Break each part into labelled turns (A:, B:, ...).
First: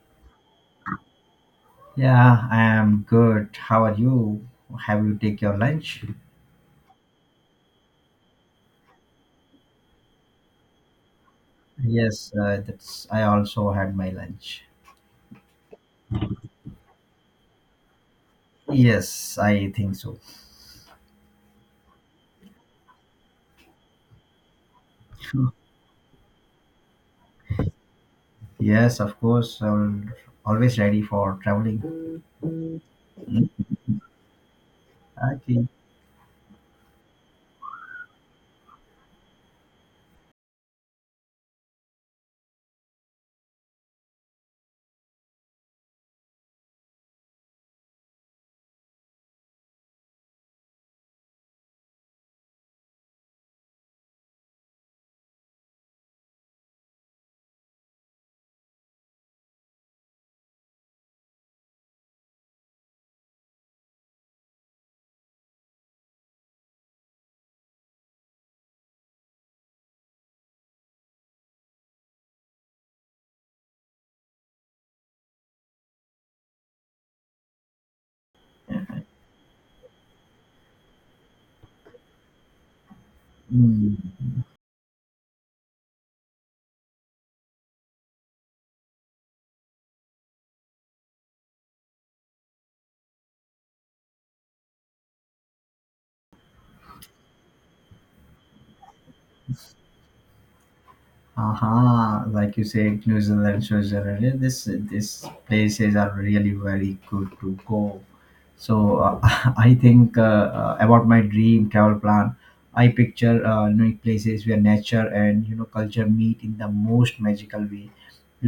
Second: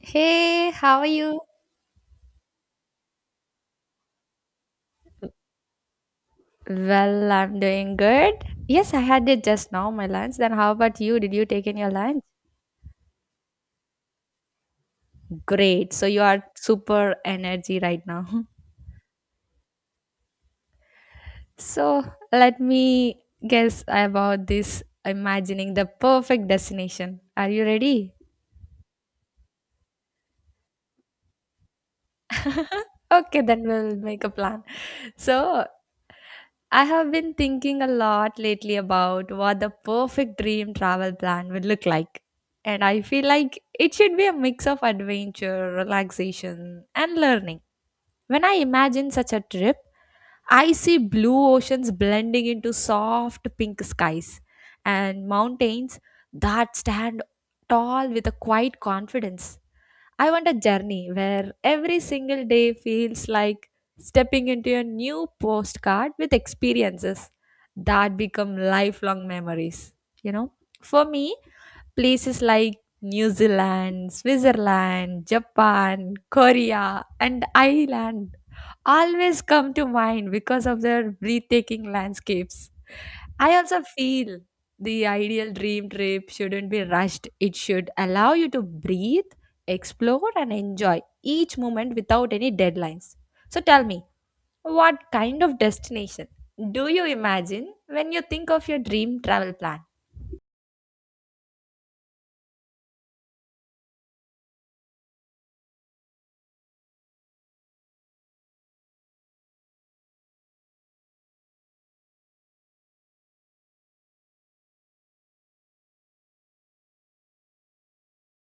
A: Hey, how are you?
B: Yeah, I am good. How are you? Have you take your lunch?
A: Well, I'm doing good. Yes, I had it just now, my lunch. Then how about you? Did you take in your lunch?
B: Yes, that's. I also had my lunch.
A: Great. So you are super energy right now.
B: Yes, I think so.
A: So let me guess about this imagining the perfect destination. Are you ready?
B: Yes, of course. I always ready for traveling.
A: Okay, then we'll make a plan. So
B: Okay.
A: I have been thinking a lot lately about what the perfect dream travel plan would look like. And I feel like it should be a mix of adventure, relaxation, and learning. When I imagine such a trip, I see blue oceans blending into soft pink skies and mountains that stand tall with a quiet confidence. I want a journey where every single day feels like stepping into a new postcard with experiences that become lifelong memories. You know, for me, places like New Zealand, Switzerland, Japan, Korea, and Ireland always come to mind because of their breathtaking landscapes. I also
B: Mm.
A: feel the ideal dream trip shouldn't be rushed. It should allow you to breathe, explore, and enjoy each moment without any deadlines. So tell me, what kind of destination do you imagine when you think of your dream travel plan?
B: Aha, like you said, New Zealand, Switzerland. This places are really very good to go. So I think about my dream travel plan. I picture places where nature and culture meet in the most magical way,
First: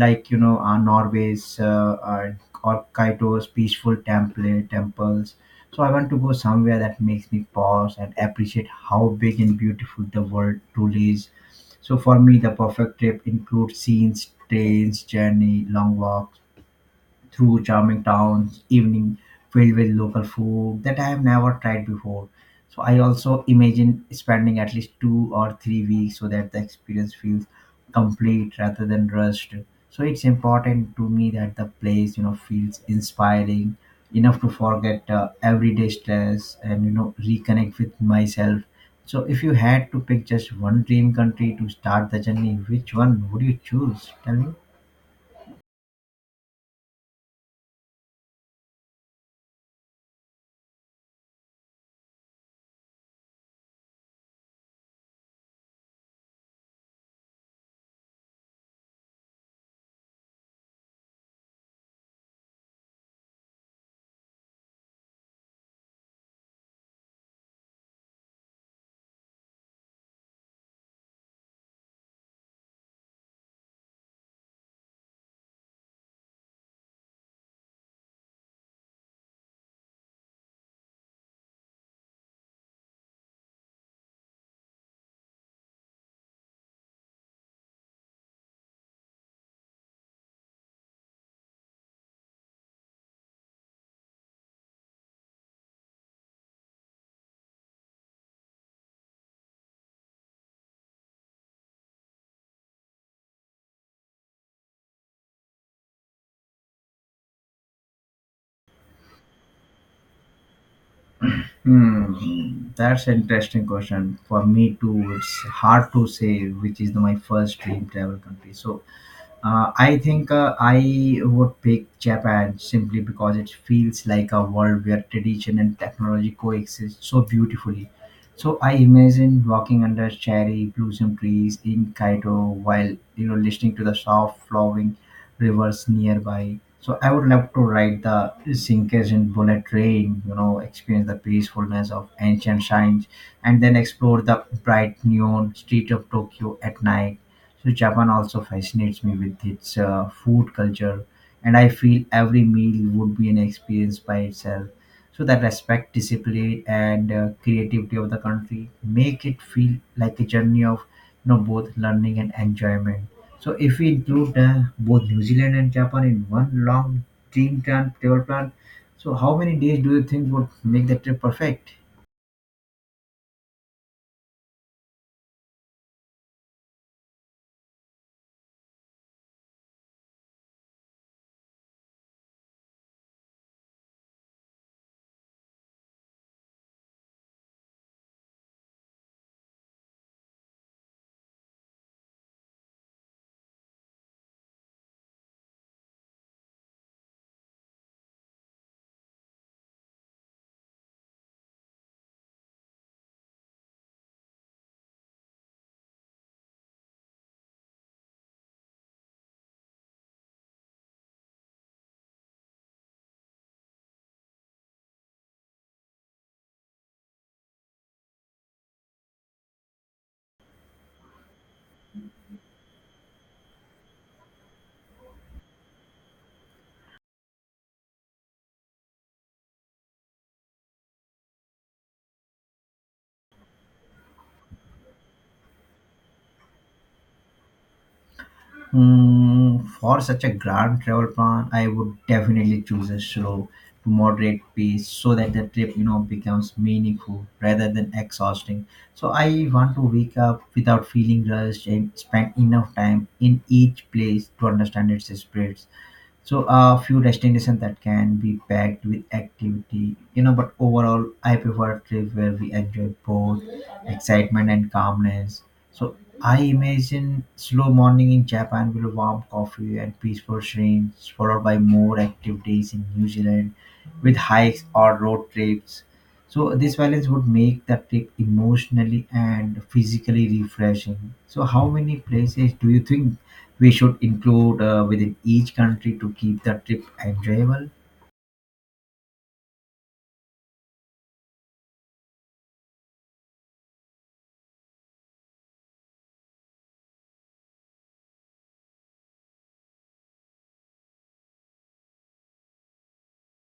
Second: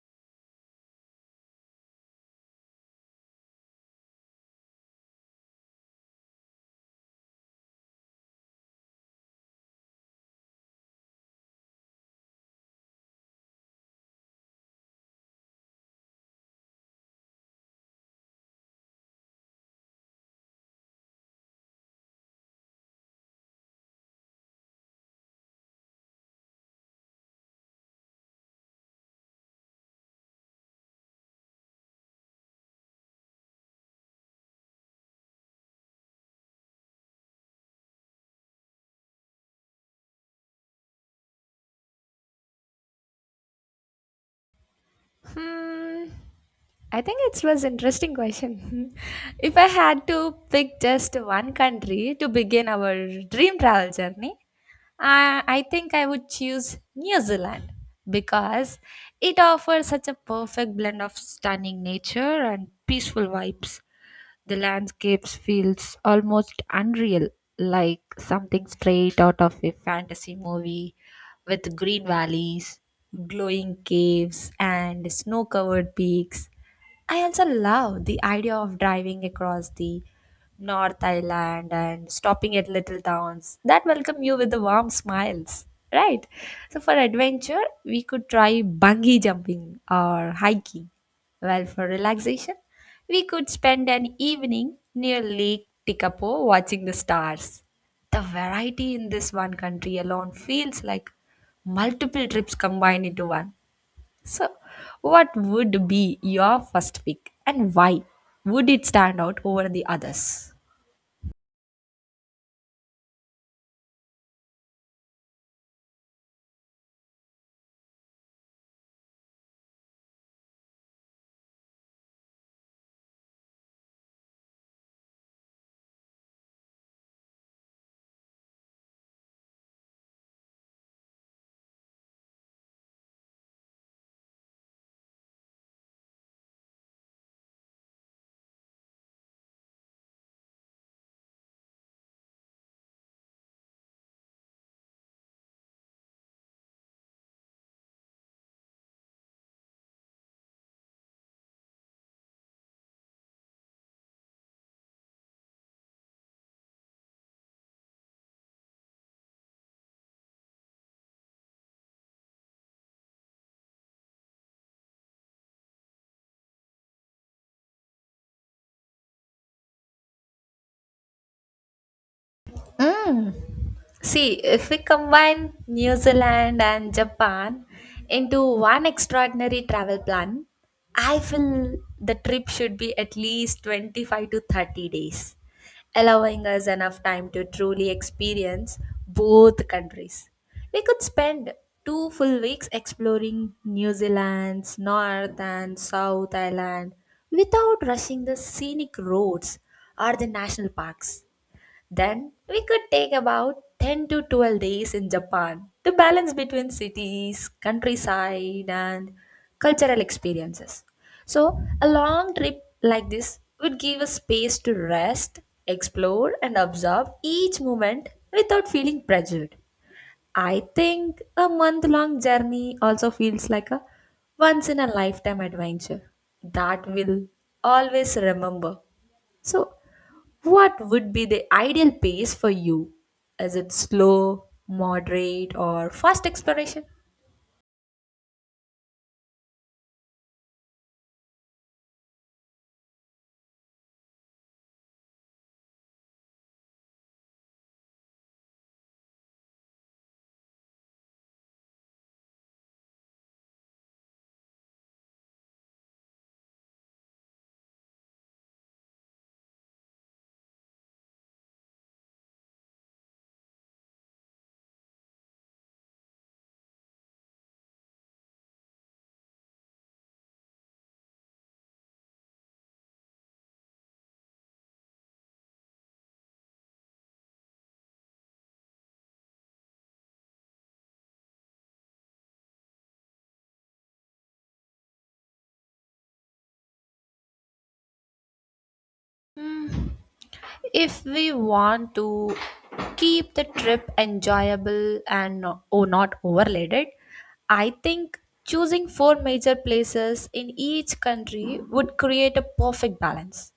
B: like you know Norway's or Kyoto's peaceful temples. So I want to go somewhere that makes me pause and appreciate how big and beautiful the world truly is, so for me, the perfect trip includes scenes, trains, journey, long walks through charming towns, evening filled with local food that I have never tried before. So I also imagine spending at least 2 or 3 weeks so that the experience feels complete rather than rushed. So it's important to me that the place, feels inspiring enough to forget everyday stress and reconnect with myself. So if you had to pick just one dream country to start the journey, which one would you choose? Tell me.
A: Hmm. I think it was interesting question. If I had to pick just one country to begin our dream travel journey, I think I would choose New Zealand because it offers such a perfect blend of stunning nature and peaceful vibes. The landscapes feels almost unreal, like something straight out of a fantasy movie with green valleys, glowing caves, and snow covered peaks. I also love the idea of driving across the North Island and stopping at little towns that welcome you with the warm smiles. Right. So for adventure, we could try bungee jumping or hiking. Well, for relaxation, we could spend an evening near Lake Tikapo watching the stars. The variety in this one country alone feels like multiple trips combined into one. So, what would be your first pick and why would it stand out over the others?
B: Hmm, that's an interesting question. For me too, it's hard to say which is the, my first dream travel country. So I think I would pick Japan simply because it feels like a world where tradition and technology coexist so beautifully. So I imagine walking under cherry blossom trees in Kyoto while listening to the soft flowing rivers nearby. So I would love to ride the Shinkansen bullet train, you know, experience the peacefulness of ancient shrines, and then explore the bright neon street of Tokyo at night. So Japan also fascinates me with its food culture, and I feel every meal would be an experience by itself. So that respect, discipline, and creativity of the country make it feel like a journey of both learning and enjoyment. So if we include both New Zealand and Japan in one long travel plan, so how many days do you think would make the trip perfect?
A: Mm. See, if we combine New Zealand and Japan into one extraordinary travel plan, I feel the trip should be at least 25 to 30 days, allowing us enough time to truly experience both countries. We could spend 2 full weeks exploring New Zealand's North and South Island without rushing the scenic roads or the national parks, then we could take about 10 to 12 days in Japan to balance between cities, countryside, and cultural experiences. So, a long trip like this would give us space to rest, explore, and absorb each moment without feeling pressured. I think a month long journey also feels like a once in a lifetime adventure that we'll always remember. So, what would be the ideal pace for you? Is it slow, moderate, or fast exploration?
B: Mm, for such a grand travel plan, I would definitely choose a slow to moderate pace so that the trip, you know, becomes meaningful rather than exhausting. So I want to wake up without feeling rushed and spend enough time in each place to understand its spirits. So a few destinations that can be packed with activity, you know. But overall, I prefer trip where we enjoy both excitement and calmness. So I imagine slow morning in Japan with a warm coffee and peaceful scenes, followed by more activities in New Zealand with hikes or road trips. So this balance would make the trip emotionally and physically refreshing. So how many places do you think we should include within each country to keep the trip enjoyable.
A: Hmm. If we want to keep the trip enjoyable and not overloaded, I think choosing four major places in each country would create a perfect balance.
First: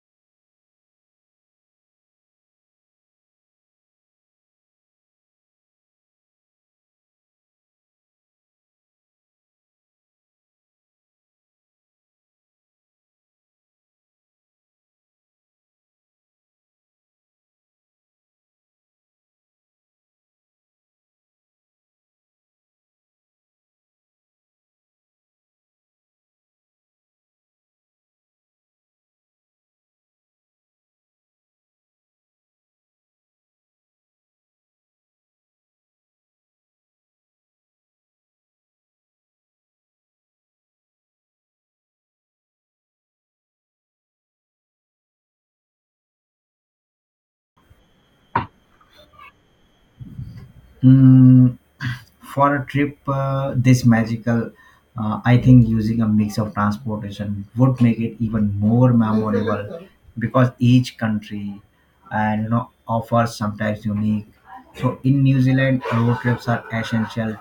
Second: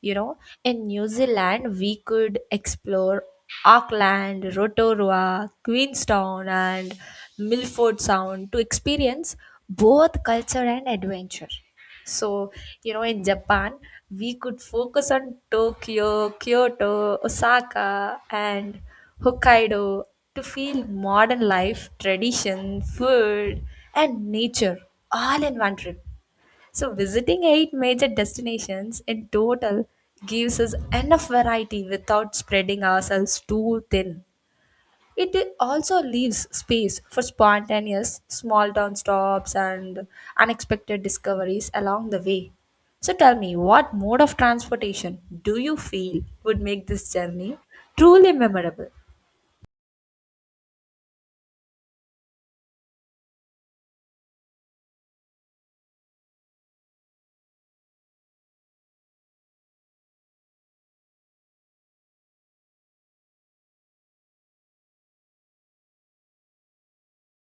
A: You know, in New Zealand, we could explore Auckland, Rotorua, Queenstown, and Milford Sound to experience both culture and adventure. So, you know, in Japan, we could focus on Tokyo, Kyoto, Osaka, and Hokkaido to feel modern life, tradition, food, and nature all in one trip. So, visiting eight major destinations in total gives us enough variety without spreading ourselves too thin. It also leaves space for spontaneous small town stops and unexpected discoveries along the way. So tell me, what mode of transportation do you feel would make this journey truly memorable?
B: Mm, for a trip this magical, I think using a mix of transportation would make it even more memorable because each country and offers sometimes unique. So in New Zealand, road trips are essential,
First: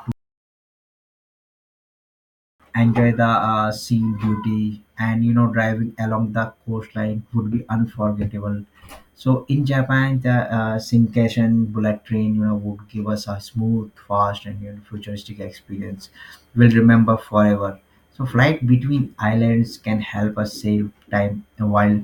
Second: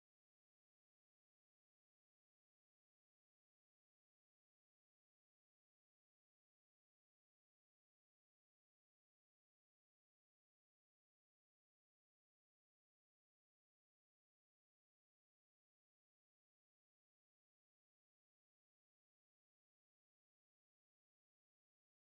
B: enjoy the scene beauty and driving along the coastline would be unforgettable. So in Japan, the Shinkansen bullet train, you know, would give us a smooth, fast, and you know, futuristic experience we'll remember forever. So flight between islands can help us save time while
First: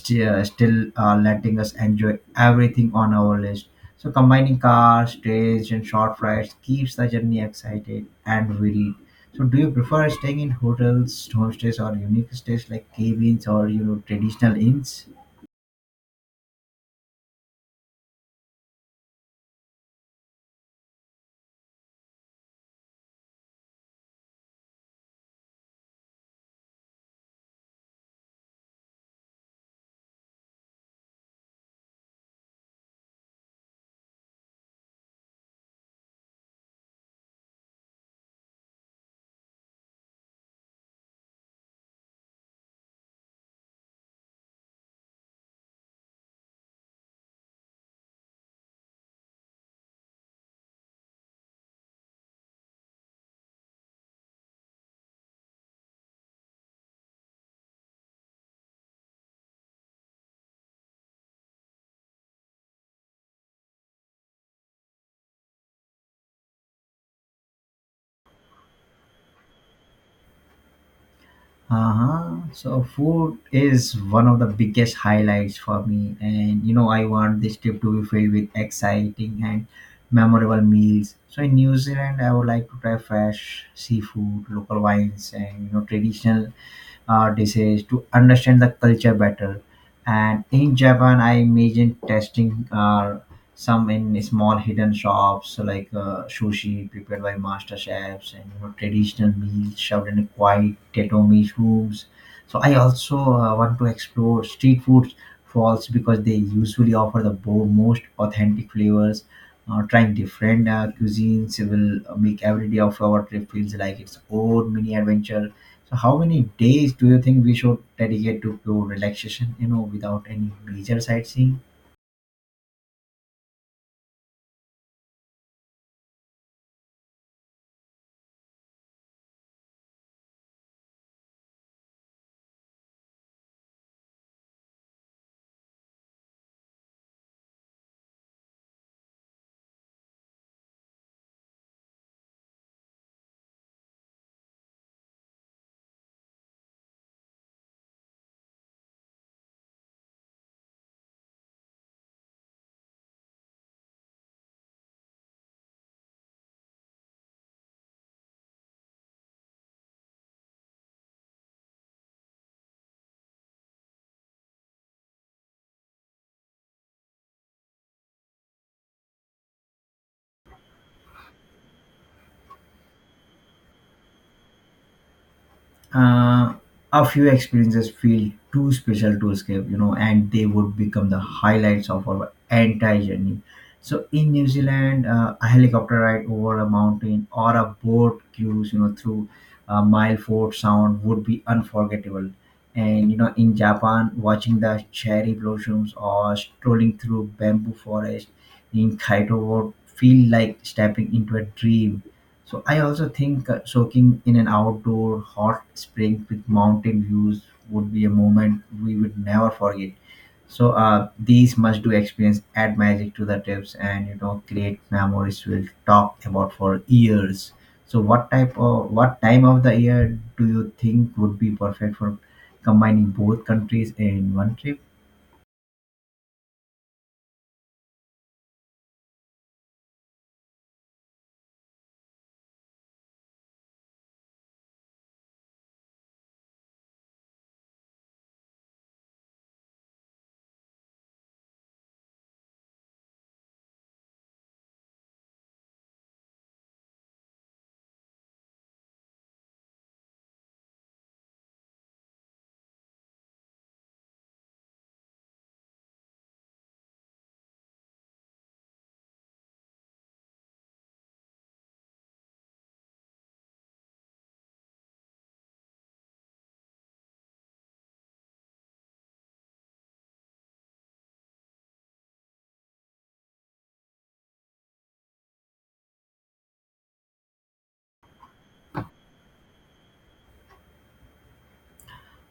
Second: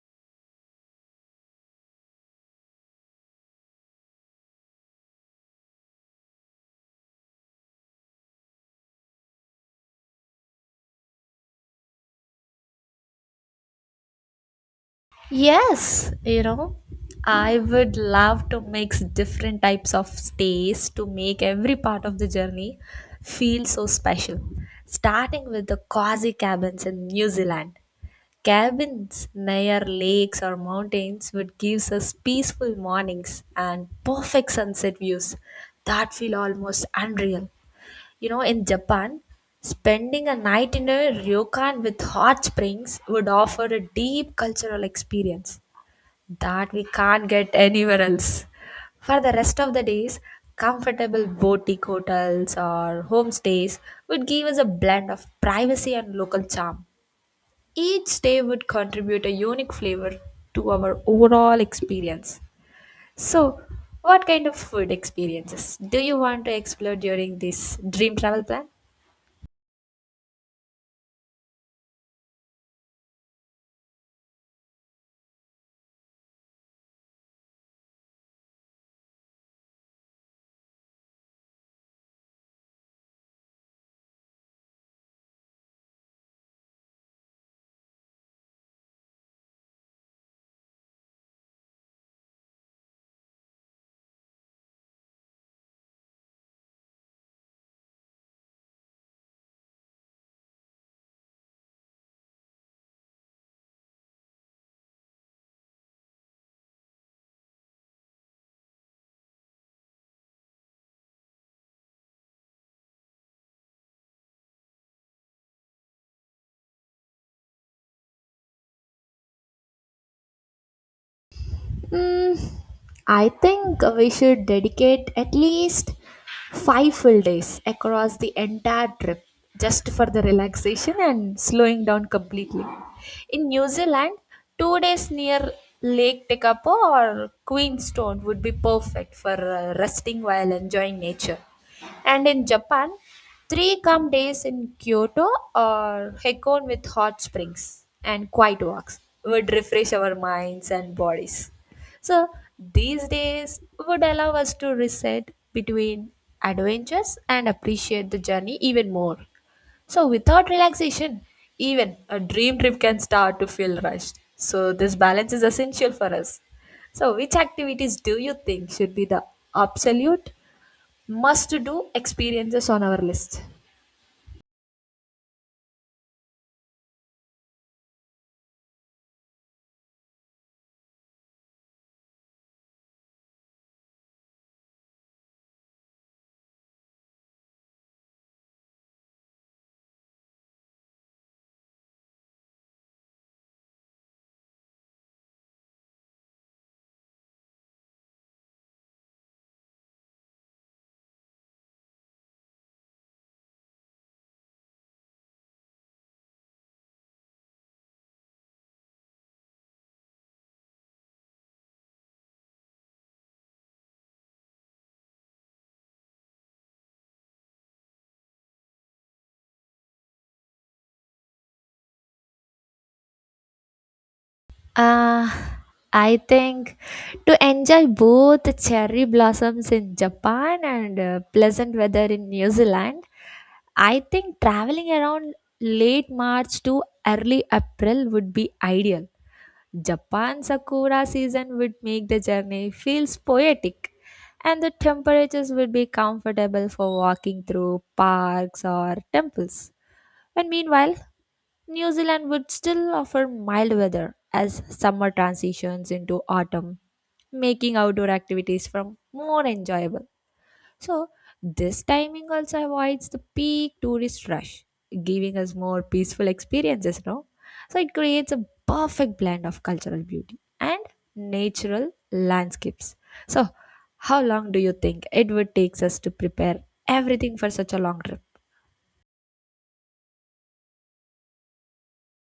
B: still letting us enjoy everything on our list. So combining cars, trains, and short flights keeps the journey exciting and varied. So do you prefer staying in hotels, homestays, or unique stays like cabins or traditional inns?
A: Yes, you know, I would love to mix different types of stays to make every part of the journey feel so special. Starting with the cozy cabins in New Zealand. Cabins near lakes or mountains would give us peaceful mornings and perfect sunset views that feel almost unreal. You know, in Japan, spending a night in a ryokan with hot springs would offer a deep cultural experience that we can't get anywhere else. For the rest of the days, comfortable boutique hotels or homestays would give us a blend of privacy and local charm. Each day would contribute a unique flavor to our overall experience. So, what kind of food experiences do you want to explore during this dream travel plan?
B: Uh-huh. So food is one of the biggest highlights for me, and you know I want this trip to be filled with exciting and memorable meals. So in New Zealand, I would like to try fresh seafood, local wines, and you know traditional disease to understand the culture better. And in Japan, I imagine testing some in small hidden shops like sushi prepared by master chefs and you know, traditional meals served in quiet tatami rooms. So I also want to explore street foods falls because they usually offer the most authentic flavors. Trying different cuisines will make every day of our trip feels like its own mini adventure. So, how many days do you think we should dedicate to pure relaxation, you know, without any major sightseeing?
A: Mm, I think we should dedicate at least 5 full days across the entire trip just for the relaxation and slowing down completely. In New Zealand, 2 days near Lake Tekapo or Queenstown would be perfect for resting while enjoying nature. And in Japan, 3 calm days in Kyoto or Hakone with hot springs and quiet walks would refresh our minds and bodies. So these days would allow us to reset between adventures and appreciate the journey even more. So without relaxation, even a dream trip can start to feel rushed. So this balance is essential for us. So which activities do you think should be the absolute must do experiences on our list?
B: uh, a few experiences feel too special to escape, you know, and they would become the highlights of our entire journey. So in New Zealand, a helicopter ride over a mountain or a boat cruise, you know, through Mileford Sound would be unforgettable. And you know, in Japan, watching the cherry blossoms or strolling through bamboo forest in Kyoto would feel like stepping into a dream. So I also think soaking in an outdoor hot spring with mountain views would be a moment we would never forget. So these must-do experience add magic to the trips, and you know create memories we'll talk about for years. So what time of the year do you think would be perfect for combining both countries in one trip?
A: Uh, I think to enjoy both cherry blossoms in Japan and pleasant weather in New Zealand, I think traveling around late March to early April would be ideal. Japan Sakura season would make the journey feels poetic and the temperatures would be comfortable for walking through parks or temples. And meanwhile, New Zealand would still offer mild weather as summer transitions into autumn, making outdoor activities from more enjoyable. So, this timing also avoids the peak tourist rush, giving us more peaceful experiences, no? So, it creates a perfect blend of cultural beauty and natural landscapes. So, how long do you think it would take us to prepare everything for such a long trip?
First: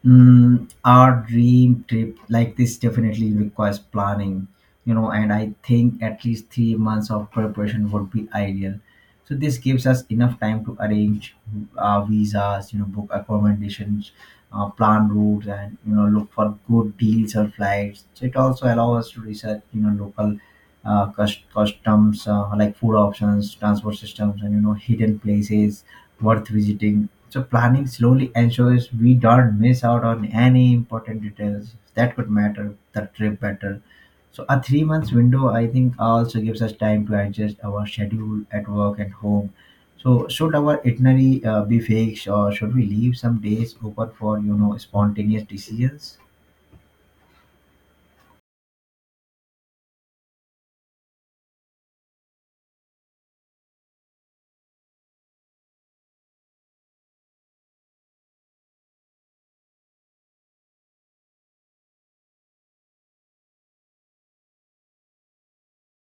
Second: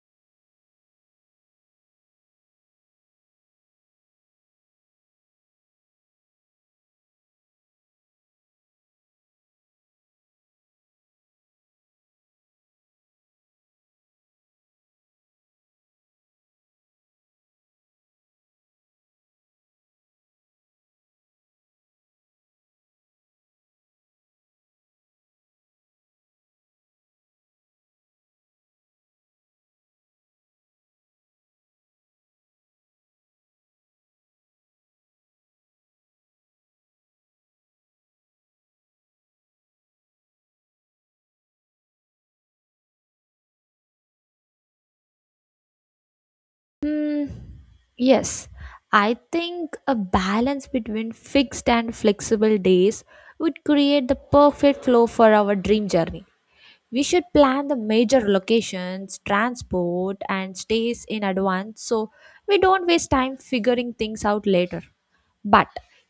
B: Mm, our dream trip like this definitely requires planning, you know, and I think at least 3 months of preparation would be ideal. So this gives us enough time to arrange visas, you know, book accommodations, plan routes, and you know, look for good deals or flights. So it also allows us to research, you know, local customs like food options, transport systems, and you know, hidden places worth visiting. So planning slowly ensures we don't miss out on any important details that could matter the trip better. So a 3 months window I think also gives us time to adjust our schedule at work and home. So should our itinerary be fixed or should we leave some days open for you know spontaneous decisions?
A: Hmm. Yes, I think a balance between fixed and flexible days would create the perfect flow for our dream journey. We should plan the major locations, transport, and stays in advance so we don't waste time figuring things out later. But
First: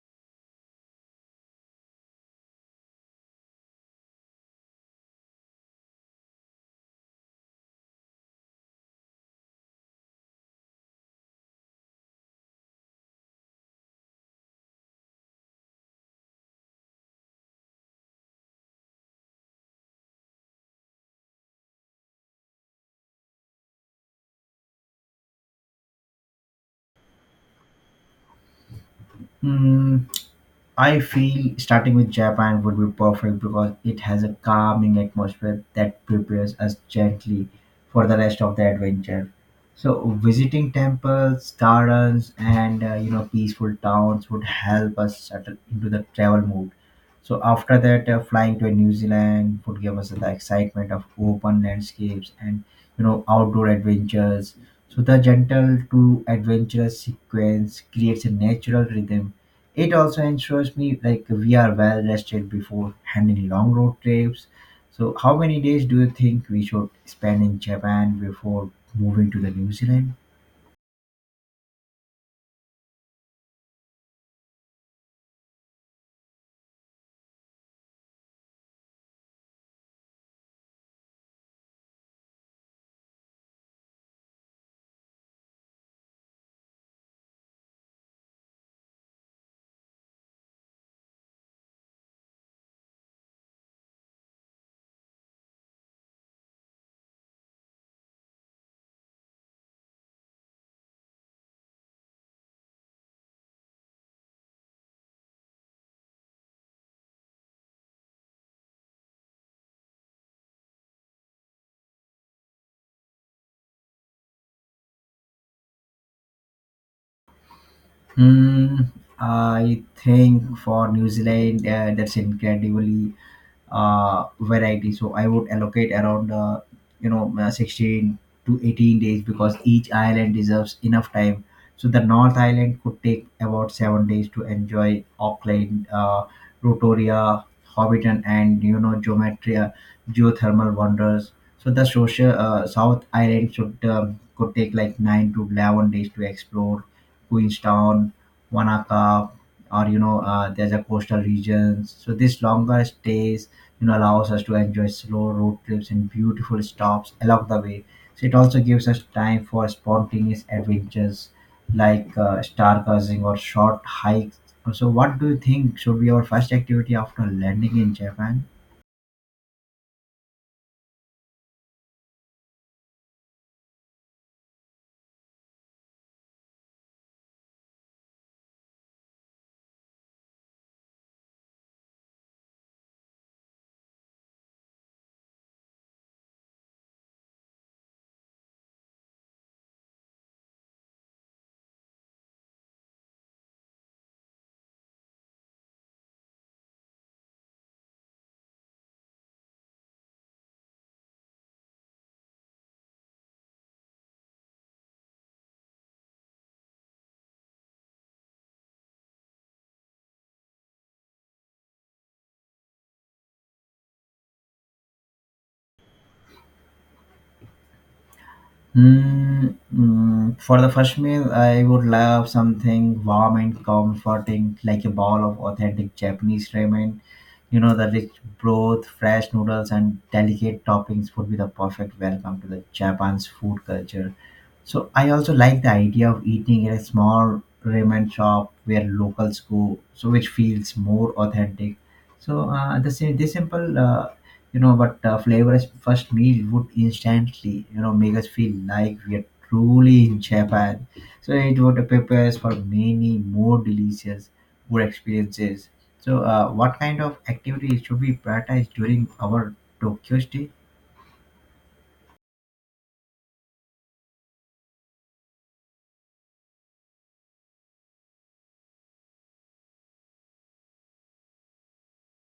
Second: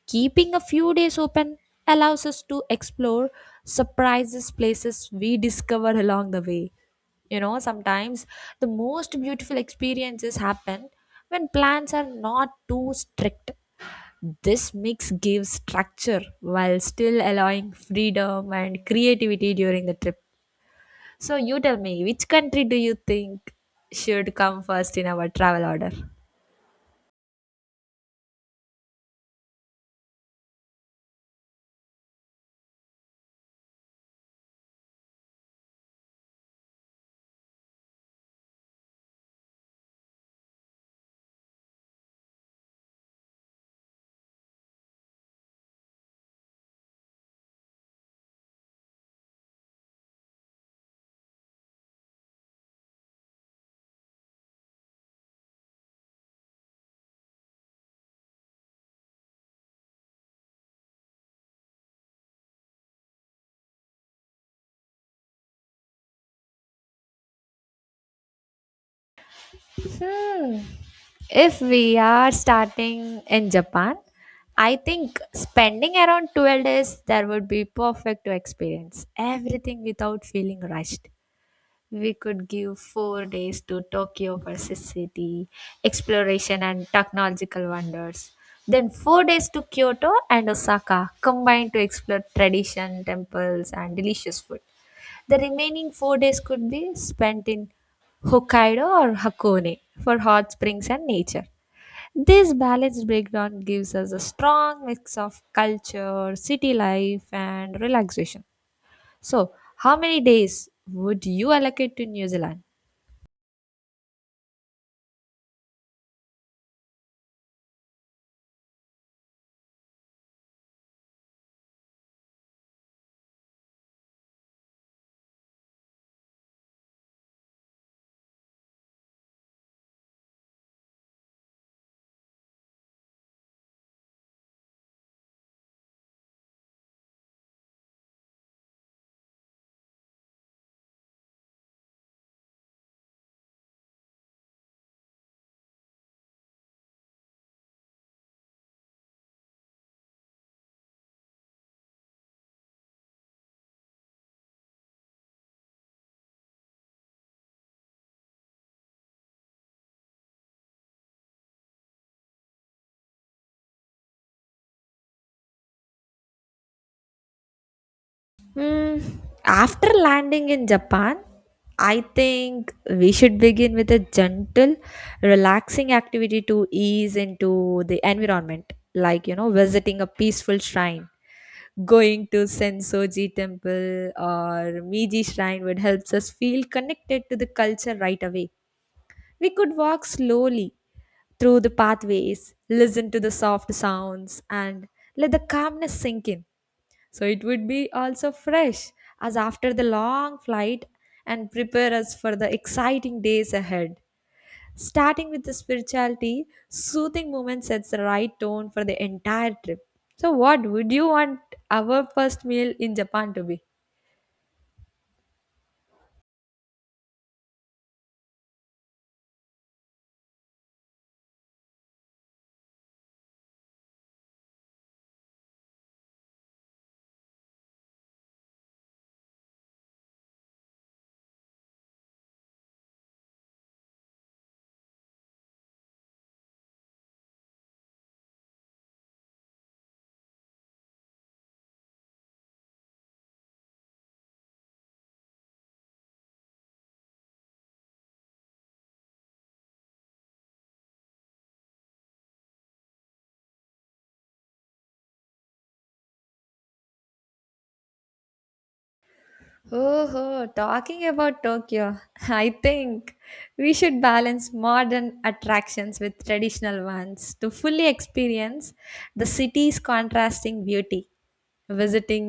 A: keeping a few days open allows us to explore surprises places we discover along the way. You know, sometimes the most beautiful experiences happen when plans are not too strict. This mix gives structure while still allowing freedom and creativity during the trip. So you tell me, which country do you think should come first in our travel order?
B: Hmm, I feel starting with Japan would be perfect because it has a calming atmosphere that prepares us gently for the rest of the adventure. So visiting temples, gardens, and peaceful towns would help us settle into the travel mood. So after that, flying to New Zealand would give us the excitement of open landscapes and outdoor adventures. So the gentle to adventurous sequence creates a natural rhythm. It also ensures me like we are well rested before handling long road trips. So, how many days do you think we should spend in Japan before moving to the New Zealand?
A: Hmm. If we are starting in Japan, I think spending around 12 days there would be perfect to experience everything without feeling rushed. We could give 4 days to Tokyo versus city, exploration and technological wonders. Then 4 days to Kyoto and Osaka combined to explore tradition, temples and delicious food. The remaining 4 days could be spent in Hokkaido or Hakone for hot springs and nature. This balanced breakdown gives us a strong mix of culture, city life, and relaxation. So, how many days would you allocate to New Zealand?
B: Hmm, I think for New Zealand, that's incredibly variety. So I would allocate around, 16 to 18 days because each island deserves enough time. So the North Island could take about 7 days to enjoy Auckland, Rotoria, Hobbiton, and you know, geothermal wonders. So the social South Island should could take like 9 to 11 days to explore Queenstown, Wanaka, or you know, there's a coastal regions. So these longer stays, you know, allows us to enjoy slow road trips and beautiful stops along the way. So it also gives us time for spontaneous adventures like stargazing or short hikes. So what do you think should be our first activity after landing in Japan?
A: Hmm, after landing in Japan, I think we should begin with a gentle, relaxing activity to ease into the environment, like, you know, visiting a peaceful shrine. Going to Sensoji temple or Meiji shrine would help us feel connected to the culture right away. We could walk slowly through the pathways, listen to the soft sounds and let the calmness sink in. So it would be also fresh as after the long flight and prepare us for the exciting days ahead. Starting with the spirituality, soothing moment sets the right tone for the entire trip. So, what would you want our first meal in Japan to be?
B: Hmm. For the first meal, I would love something warm and comforting, like a bowl of authentic Japanese ramen. You know, the rich broth, fresh noodles, and delicate toppings would be the perfect welcome to the Japan's food culture. So I also like the idea of eating in a small ramen shop where locals go, so which feels more authentic. So the same, this simple, but flavorous first meal would instantly, you know, make us feel like we are truly in Japan. So it would prepare for many more delicious food experiences. So what kind of activities should we prioritize during our
A: Oh,
B: Tokyo
A: ho,
B: stay?
A: talking about Tokyo, I think we should balance modern attractions with traditional ones to fully experience the city's contrasting beauty. Visiting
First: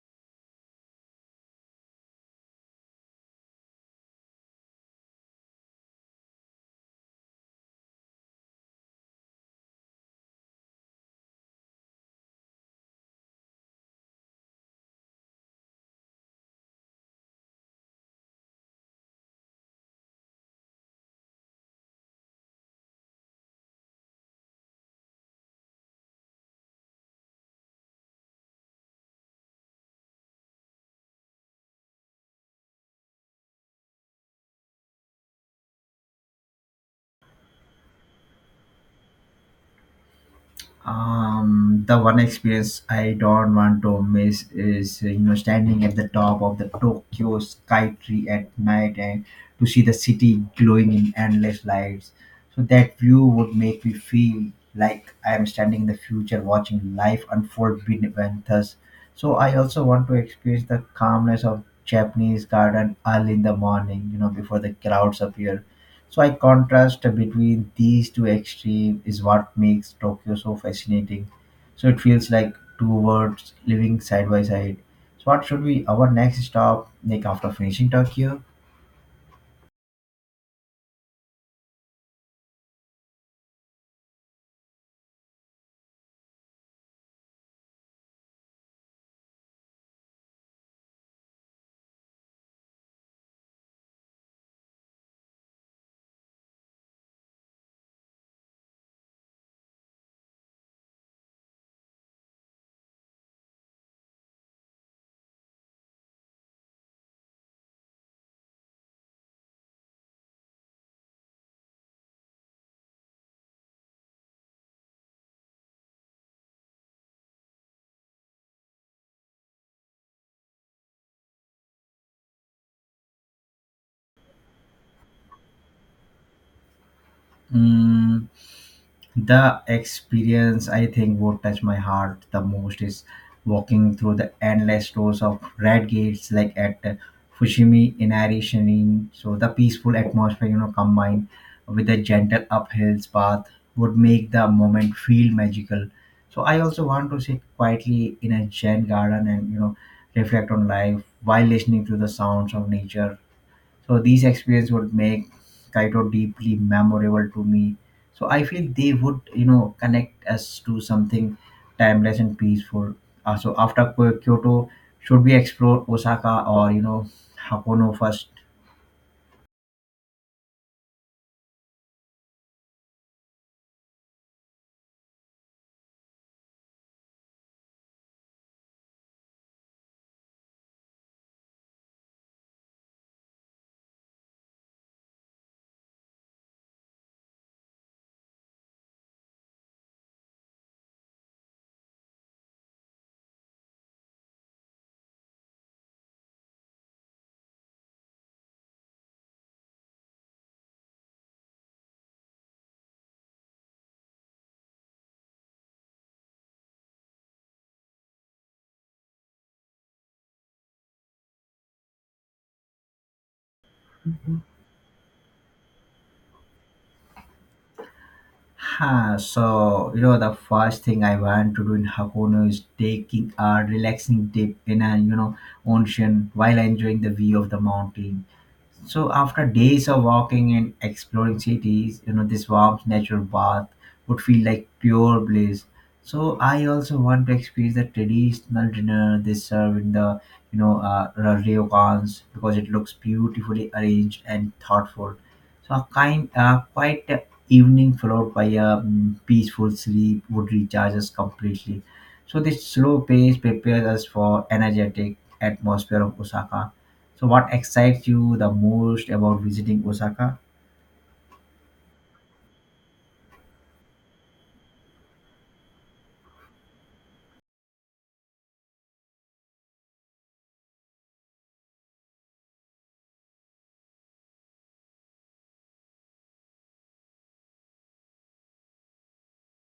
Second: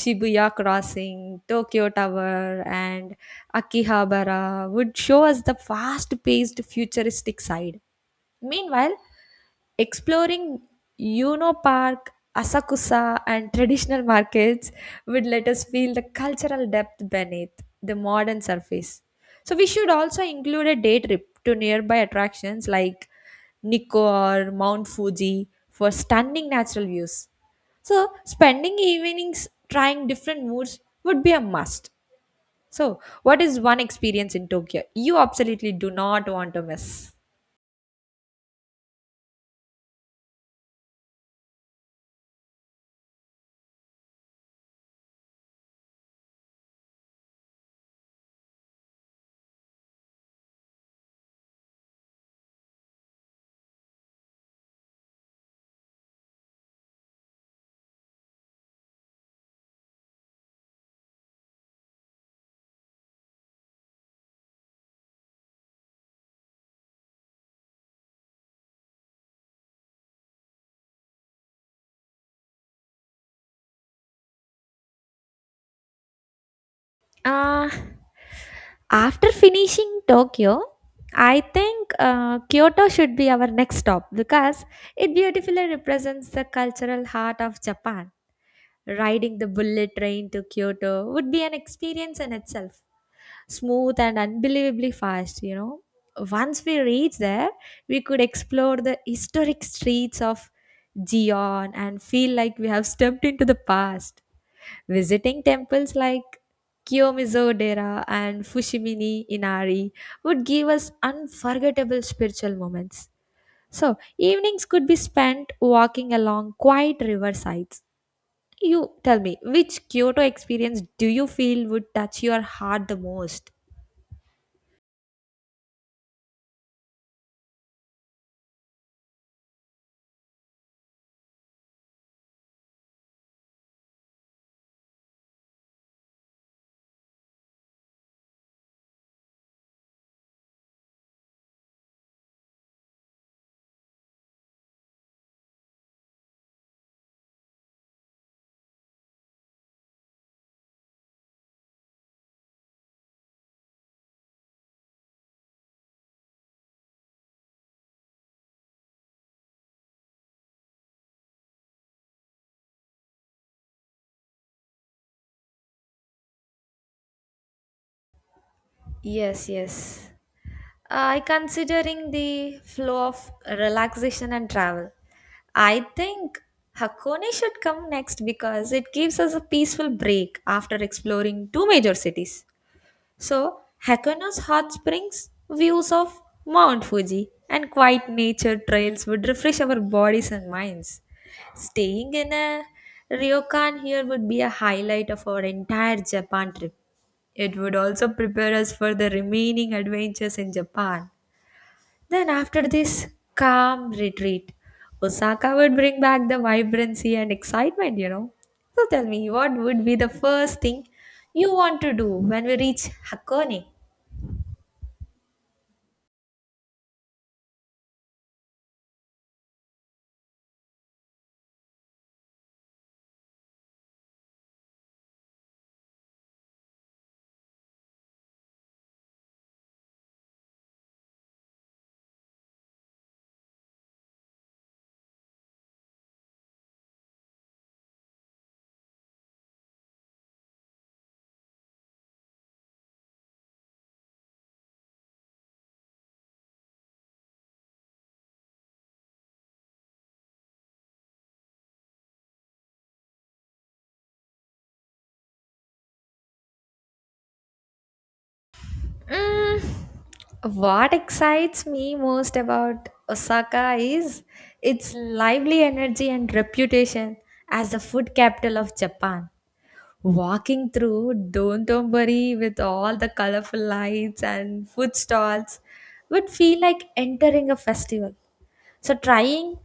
A: Shibuya Crossing, Tokyo Tower, and Akihabara would show us the fast paced futuristic side. Meanwhile, exploring Yuno Park, Asakusa, and traditional markets would let us feel the cultural depth beneath the modern surface. So, we should also include a day trip to nearby attractions like Nikko or Mount Fuji for stunning natural views. So, spending evenings trying different moods would be a must. So, what is one experience in Tokyo you absolutely do not want to miss?
B: Um, the one experience I don't want to miss is standing at the top of the Tokyo Sky Tree at night and to see the city glowing in endless lights. So that view would make me feel like I am standing in the future watching life unfold beneath us. So I also want to experience the calmness of Japanese garden early in the morning, you know, before the crowds appear. So I contrast between these two extremes is what makes Tokyo so fascinating. So it feels like two worlds living side by side. So what should be our next stop like after
A: Uh,
B: finishing Tokyo?
A: After finishing Tokyo, I think Kyoto should be our next stop because it beautifully represents the cultural heart of Japan. Riding the bullet train to Kyoto would be an experience in itself, smooth and unbelievably fast, you know. Once we reach there, we could explore the historic streets of Gion and feel like we have stepped into the past. Visiting temples like Kiyomizu-dera and Fushimi Inari would give us unforgettable spiritual moments. So, evenings could be spent walking along quiet riversides. You tell me, which Kyoto experience do you feel would touch your heart the most?
B: Hmm. The experience I think what touched my heart the most is walking through the endless rows of red gates like at Fushimi Inari shining, so the peaceful atmosphere, you know, combined with the gentle uphills path would make the moment feel magical. So I also want to sit quietly in a Zen garden and, you know, reflect on life while listening to the sounds of nature. So these experiences would make Kaido deeply memorable to me. So I feel they would, you know, connect us to something timeless and peaceful. So after Kyoto, should we explore Osaka or, you know, Hakono first?
A: Yes, yes. I considering the flow of relaxation and travel. I think Hakone should come next because it gives us a peaceful break after exploring two major cities. So, Hakone's hot springs, views of Mount Fuji, and quiet nature trails would refresh our bodies and minds. Staying in a ryokan here would be a highlight of our entire Japan trip. It would also prepare us for the remaining adventures in Japan. Then, after this calm retreat, Osaka would bring back the vibrancy and excitement, you know. So, tell me, what would be the first thing you want to do when we reach Hakone?
B: Huh, so, you know, the first thing I want to do in Hakono is taking a relaxing dip in a, you know, ocean while enjoying the view of the mountain. So after days of walking and exploring cities, you know, this warm natural bath would feel like pure bliss. So I also want to experience the traditional dinner they serve in the, you know, ryokans, because it looks beautifully arranged and thoughtful. So a kind, quiet evening followed by a peaceful sleep would recharge us completely. So this slow pace prepares us for energetic atmosphere of Osaka. So, what excites you the most about
A: Mm,
B: visiting Osaka?
A: what excites me most about Osaka is its lively energy and reputation as the food capital of Japan. Walking through Dontombari with all the colorful lights and food stalls would feel like entering a festival. So trying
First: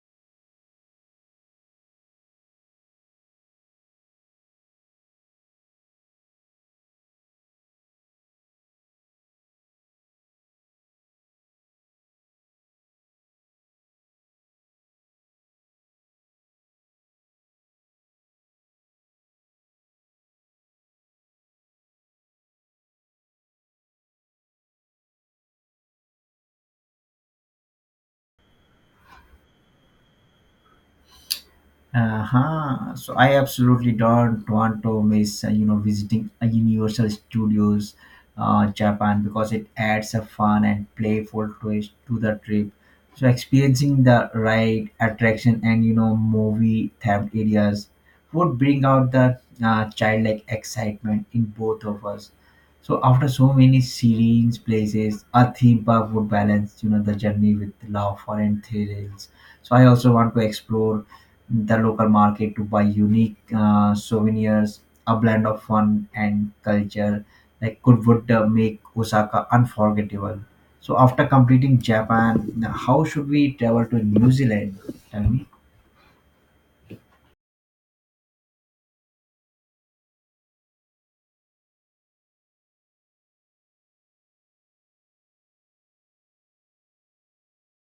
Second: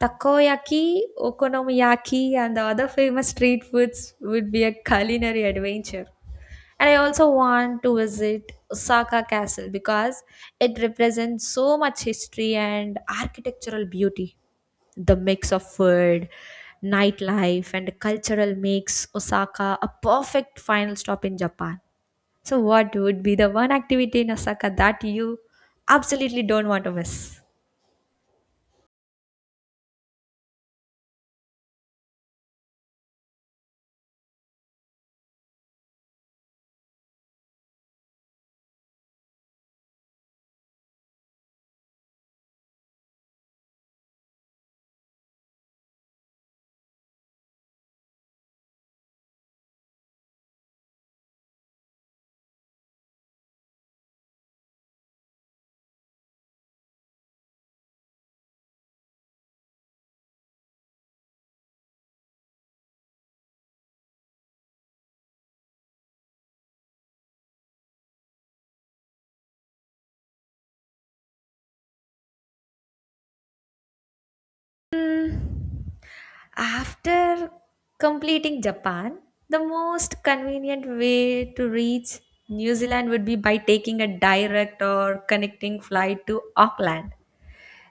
A: takoyaki, okonomiyaki and the other famous street foods would be a culinary adventure. And I also want to visit Osaka Castle because it represents so much history and architectural beauty. The mix of food, nightlife, and cultural makes Osaka a perfect final stop in Japan. So, what would be the one activity in Osaka that you absolutely don't want to miss?
B: Uh-huh. So I absolutely don't want to miss, you know, visiting a Universal Studios, Japan, because it adds a fun and playful twist to the trip. So experiencing the ride, attraction, and, you know, movie themed areas would bring out the childlike excitement in both of us. So after so many serene places, a theme park would balance, you know, the journey with laughter and thrills. So I also want to explore the local market to buy unique souvenirs, a blend of fun and culture, like could would make Osaka unforgettable. So after completing Japan, now how should we travel to New Zealand? Tell
A: Hmm.
B: me.
A: After completing Japan, the most convenient way to reach New Zealand would be by taking a direct or connecting flight to Auckland.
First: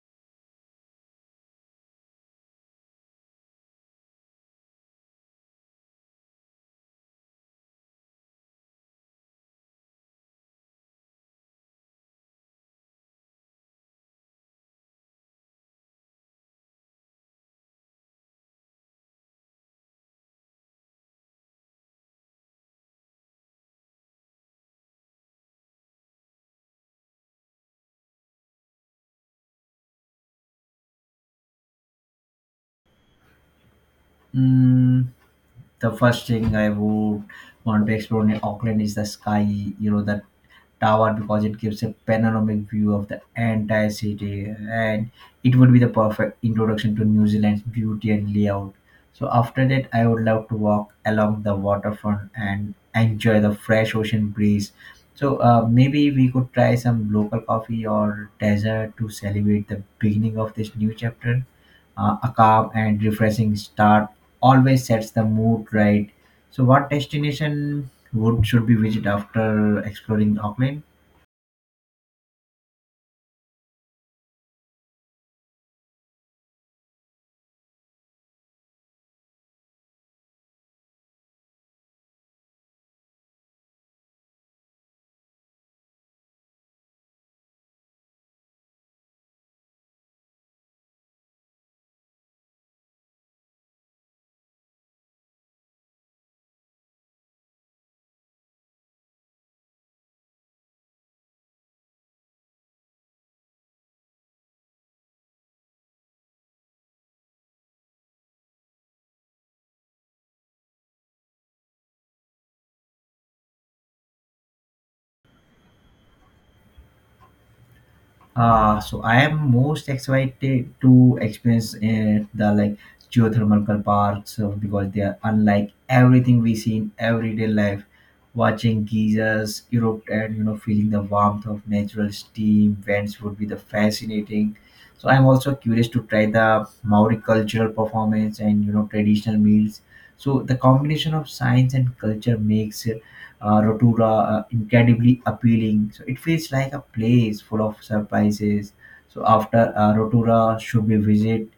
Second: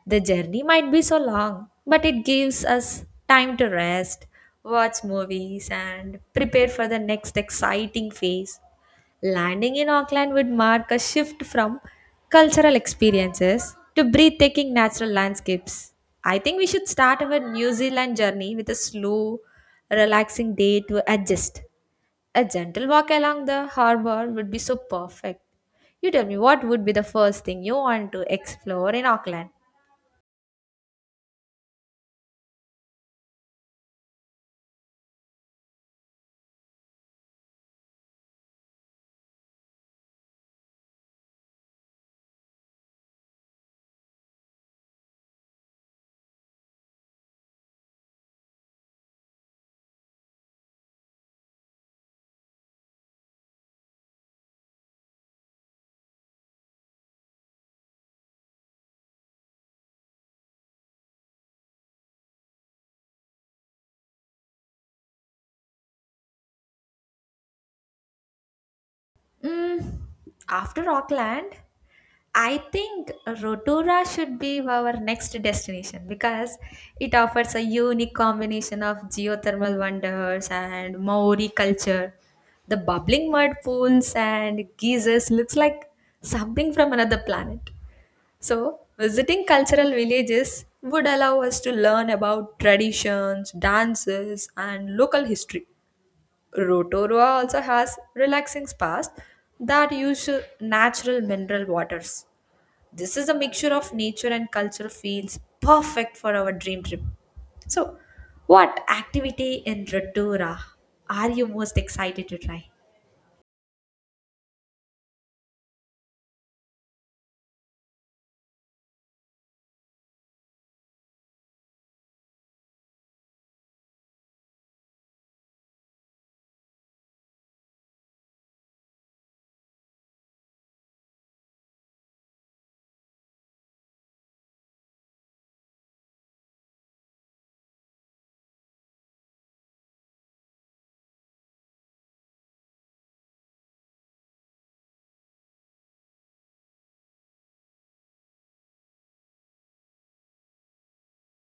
A: The journey might be so long, but it gives us time to rest, watch movies, and prepare for the next exciting phase. Landing in Auckland would mark a shift from cultural experiences to breathtaking natural landscapes. I think we should start our New Zealand journey with a slow, relaxing day to adjust. A gentle walk along the harbor would be so perfect. You tell me, what would be the first thing you want to explore in Auckland?
B: Mm, the first thing I would want to explore in Auckland is the sky, you know, that tower, because it gives a panoramic view of the entire city, and it would be the perfect introduction to New Zealand's beauty and layout. So after that I would love to walk along the waterfront and enjoy the fresh ocean breeze. So maybe we could try some local coffee or dessert to celebrate the beginning of this new chapter. A calm and refreshing start always sets the mood right. So what destination would should be visited after
A: Mm,
B: exploring Auckland?
A: after Auckland, I think Rotorua should be our next destination because it offers a unique combination of geothermal wonders and Maori culture. The bubbling mud pools and geysers looks like something from another planet. So, visiting cultural villages would allow us to learn about traditions, dances, and local history. Rotorua also has relaxing spas that use natural mineral waters. This is a mixture of nature and culture feels perfect for our dream trip. So, what activity in Rotorua are you most excited to try?
B: So I am most excited to experience the like geothermal parks, because they are unlike everything we see in everyday life. Watching geysers erupt and, you know, feeling the warmth of natural steam vents would be the fascinating. So I'm also curious to try the Maori cultural performance and, you know, traditional meals. So the combination of science and culture makes Rotura incredibly appealing. So it feels like a place full of surprises. So after Rotura, should we visit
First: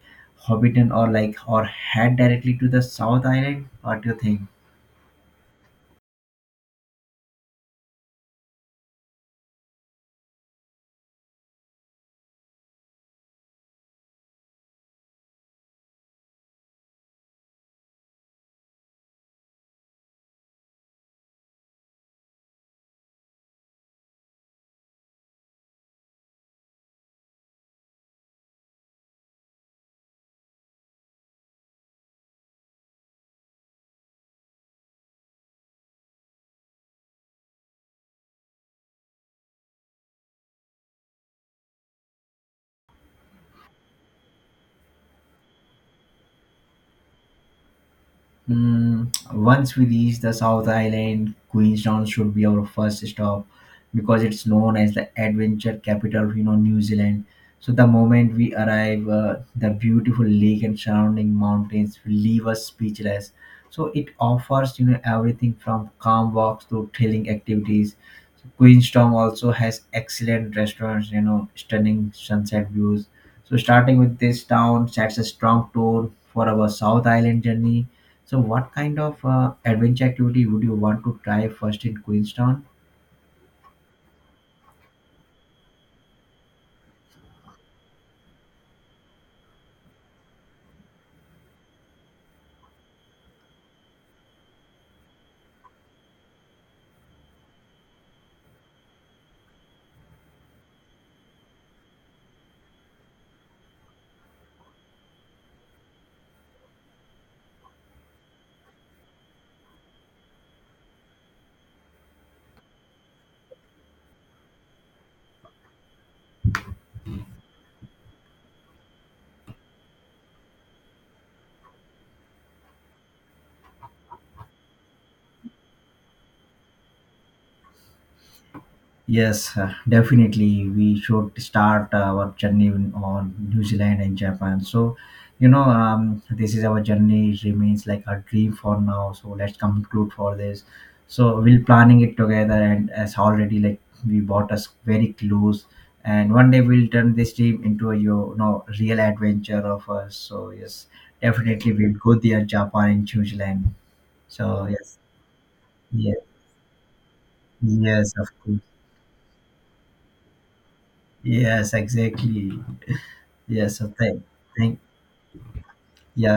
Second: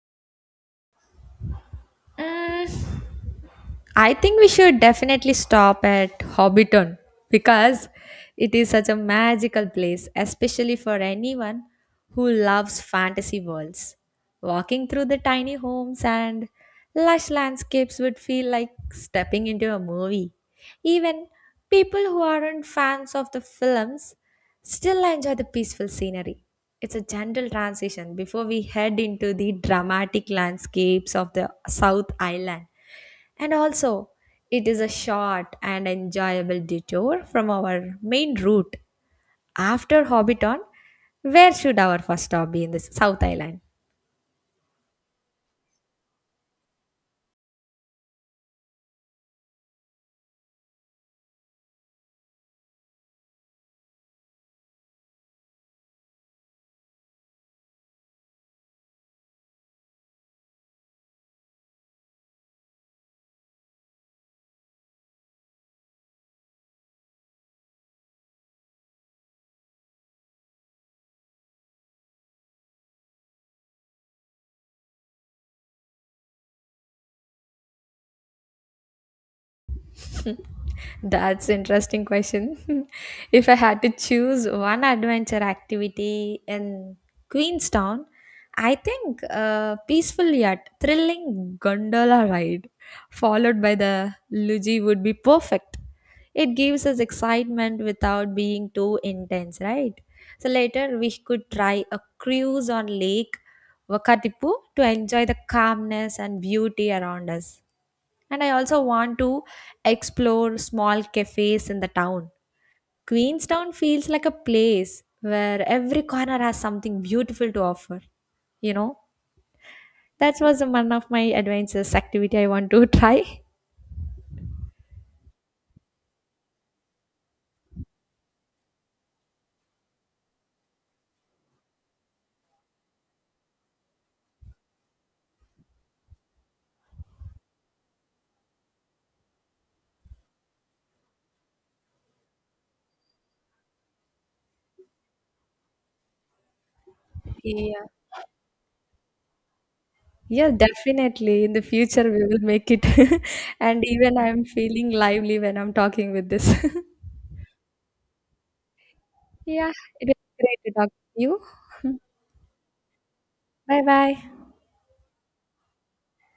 B: Hobbiton, or like or head directly to the South Island? What do
A: I
B: you
A: think
B: think?
A: we should definitely stop at Hobbiton because it is such a magical place, especially for anyone who loves fantasy worlds. Walking through the tiny homes and lush landscapes would feel like stepping into a movie. Even people who aren't fans of the films still enjoy the peaceful scenery. It's a gentle transition before we head into the dramatic landscapes of the South Island. And also, it is a short and enjoyable detour from our main route. After Hobbiton, where should our first stop be in this South Island?
B: Mm, once we reach the South Island, Queenstown should be our first stop, because it's known as the adventure capital of, you know, New Zealand. So the moment we arrive, the beautiful lake and surrounding mountains will leave us speechless. So it offers, you know, everything from calm walks to thrilling activities. Queenstown also has excellent restaurants, you know, stunning sunset views. So starting with this town sets a strong tone for our South Island journey. So what kind of adventure activity would you want to try
A: That's
B: first in
A: interesting
B: Queenstown?
A: question. If I had to choose one adventure activity in Queenstown, I think a peaceful yet thrilling gondola ride followed by the luge would be perfect. It gives us excitement without being too intense, right? So later we could try a cruise on Lake Wakatipu to enjoy the calmness and beauty around us. And I also want to explore small cafes in the town. Queenstown feels like a place where every corner has something beautiful to offer, you know? That was one of my adventures activity I want to try.
B: Yes, definitely. We should start our journey on New Zealand and Japan. So, this is our journey. It remains like a dream for now. So let's conclude for this. So we're planning it together, and as already like we bought us very close, and one day we'll turn this dream
A: Yeah.
B: into a, you know, real adventure of us. So
A: Yeah,
B: yes,
A: definitely. In the
B: definitely we'll
A: future,
B: go
A: we will
B: there,
A: make it.
B: Japan and New Zealand.
A: And even I'm
B: So
A: feeling
B: yes,
A: lively when I'm talking
B: yeah,
A: with this.
B: yes, of course,
A: Yeah, it was great to talk to you.
B: yes, exactly. Yes,
A: Bye
B: so
A: bye.
B: thank, thank, yeah,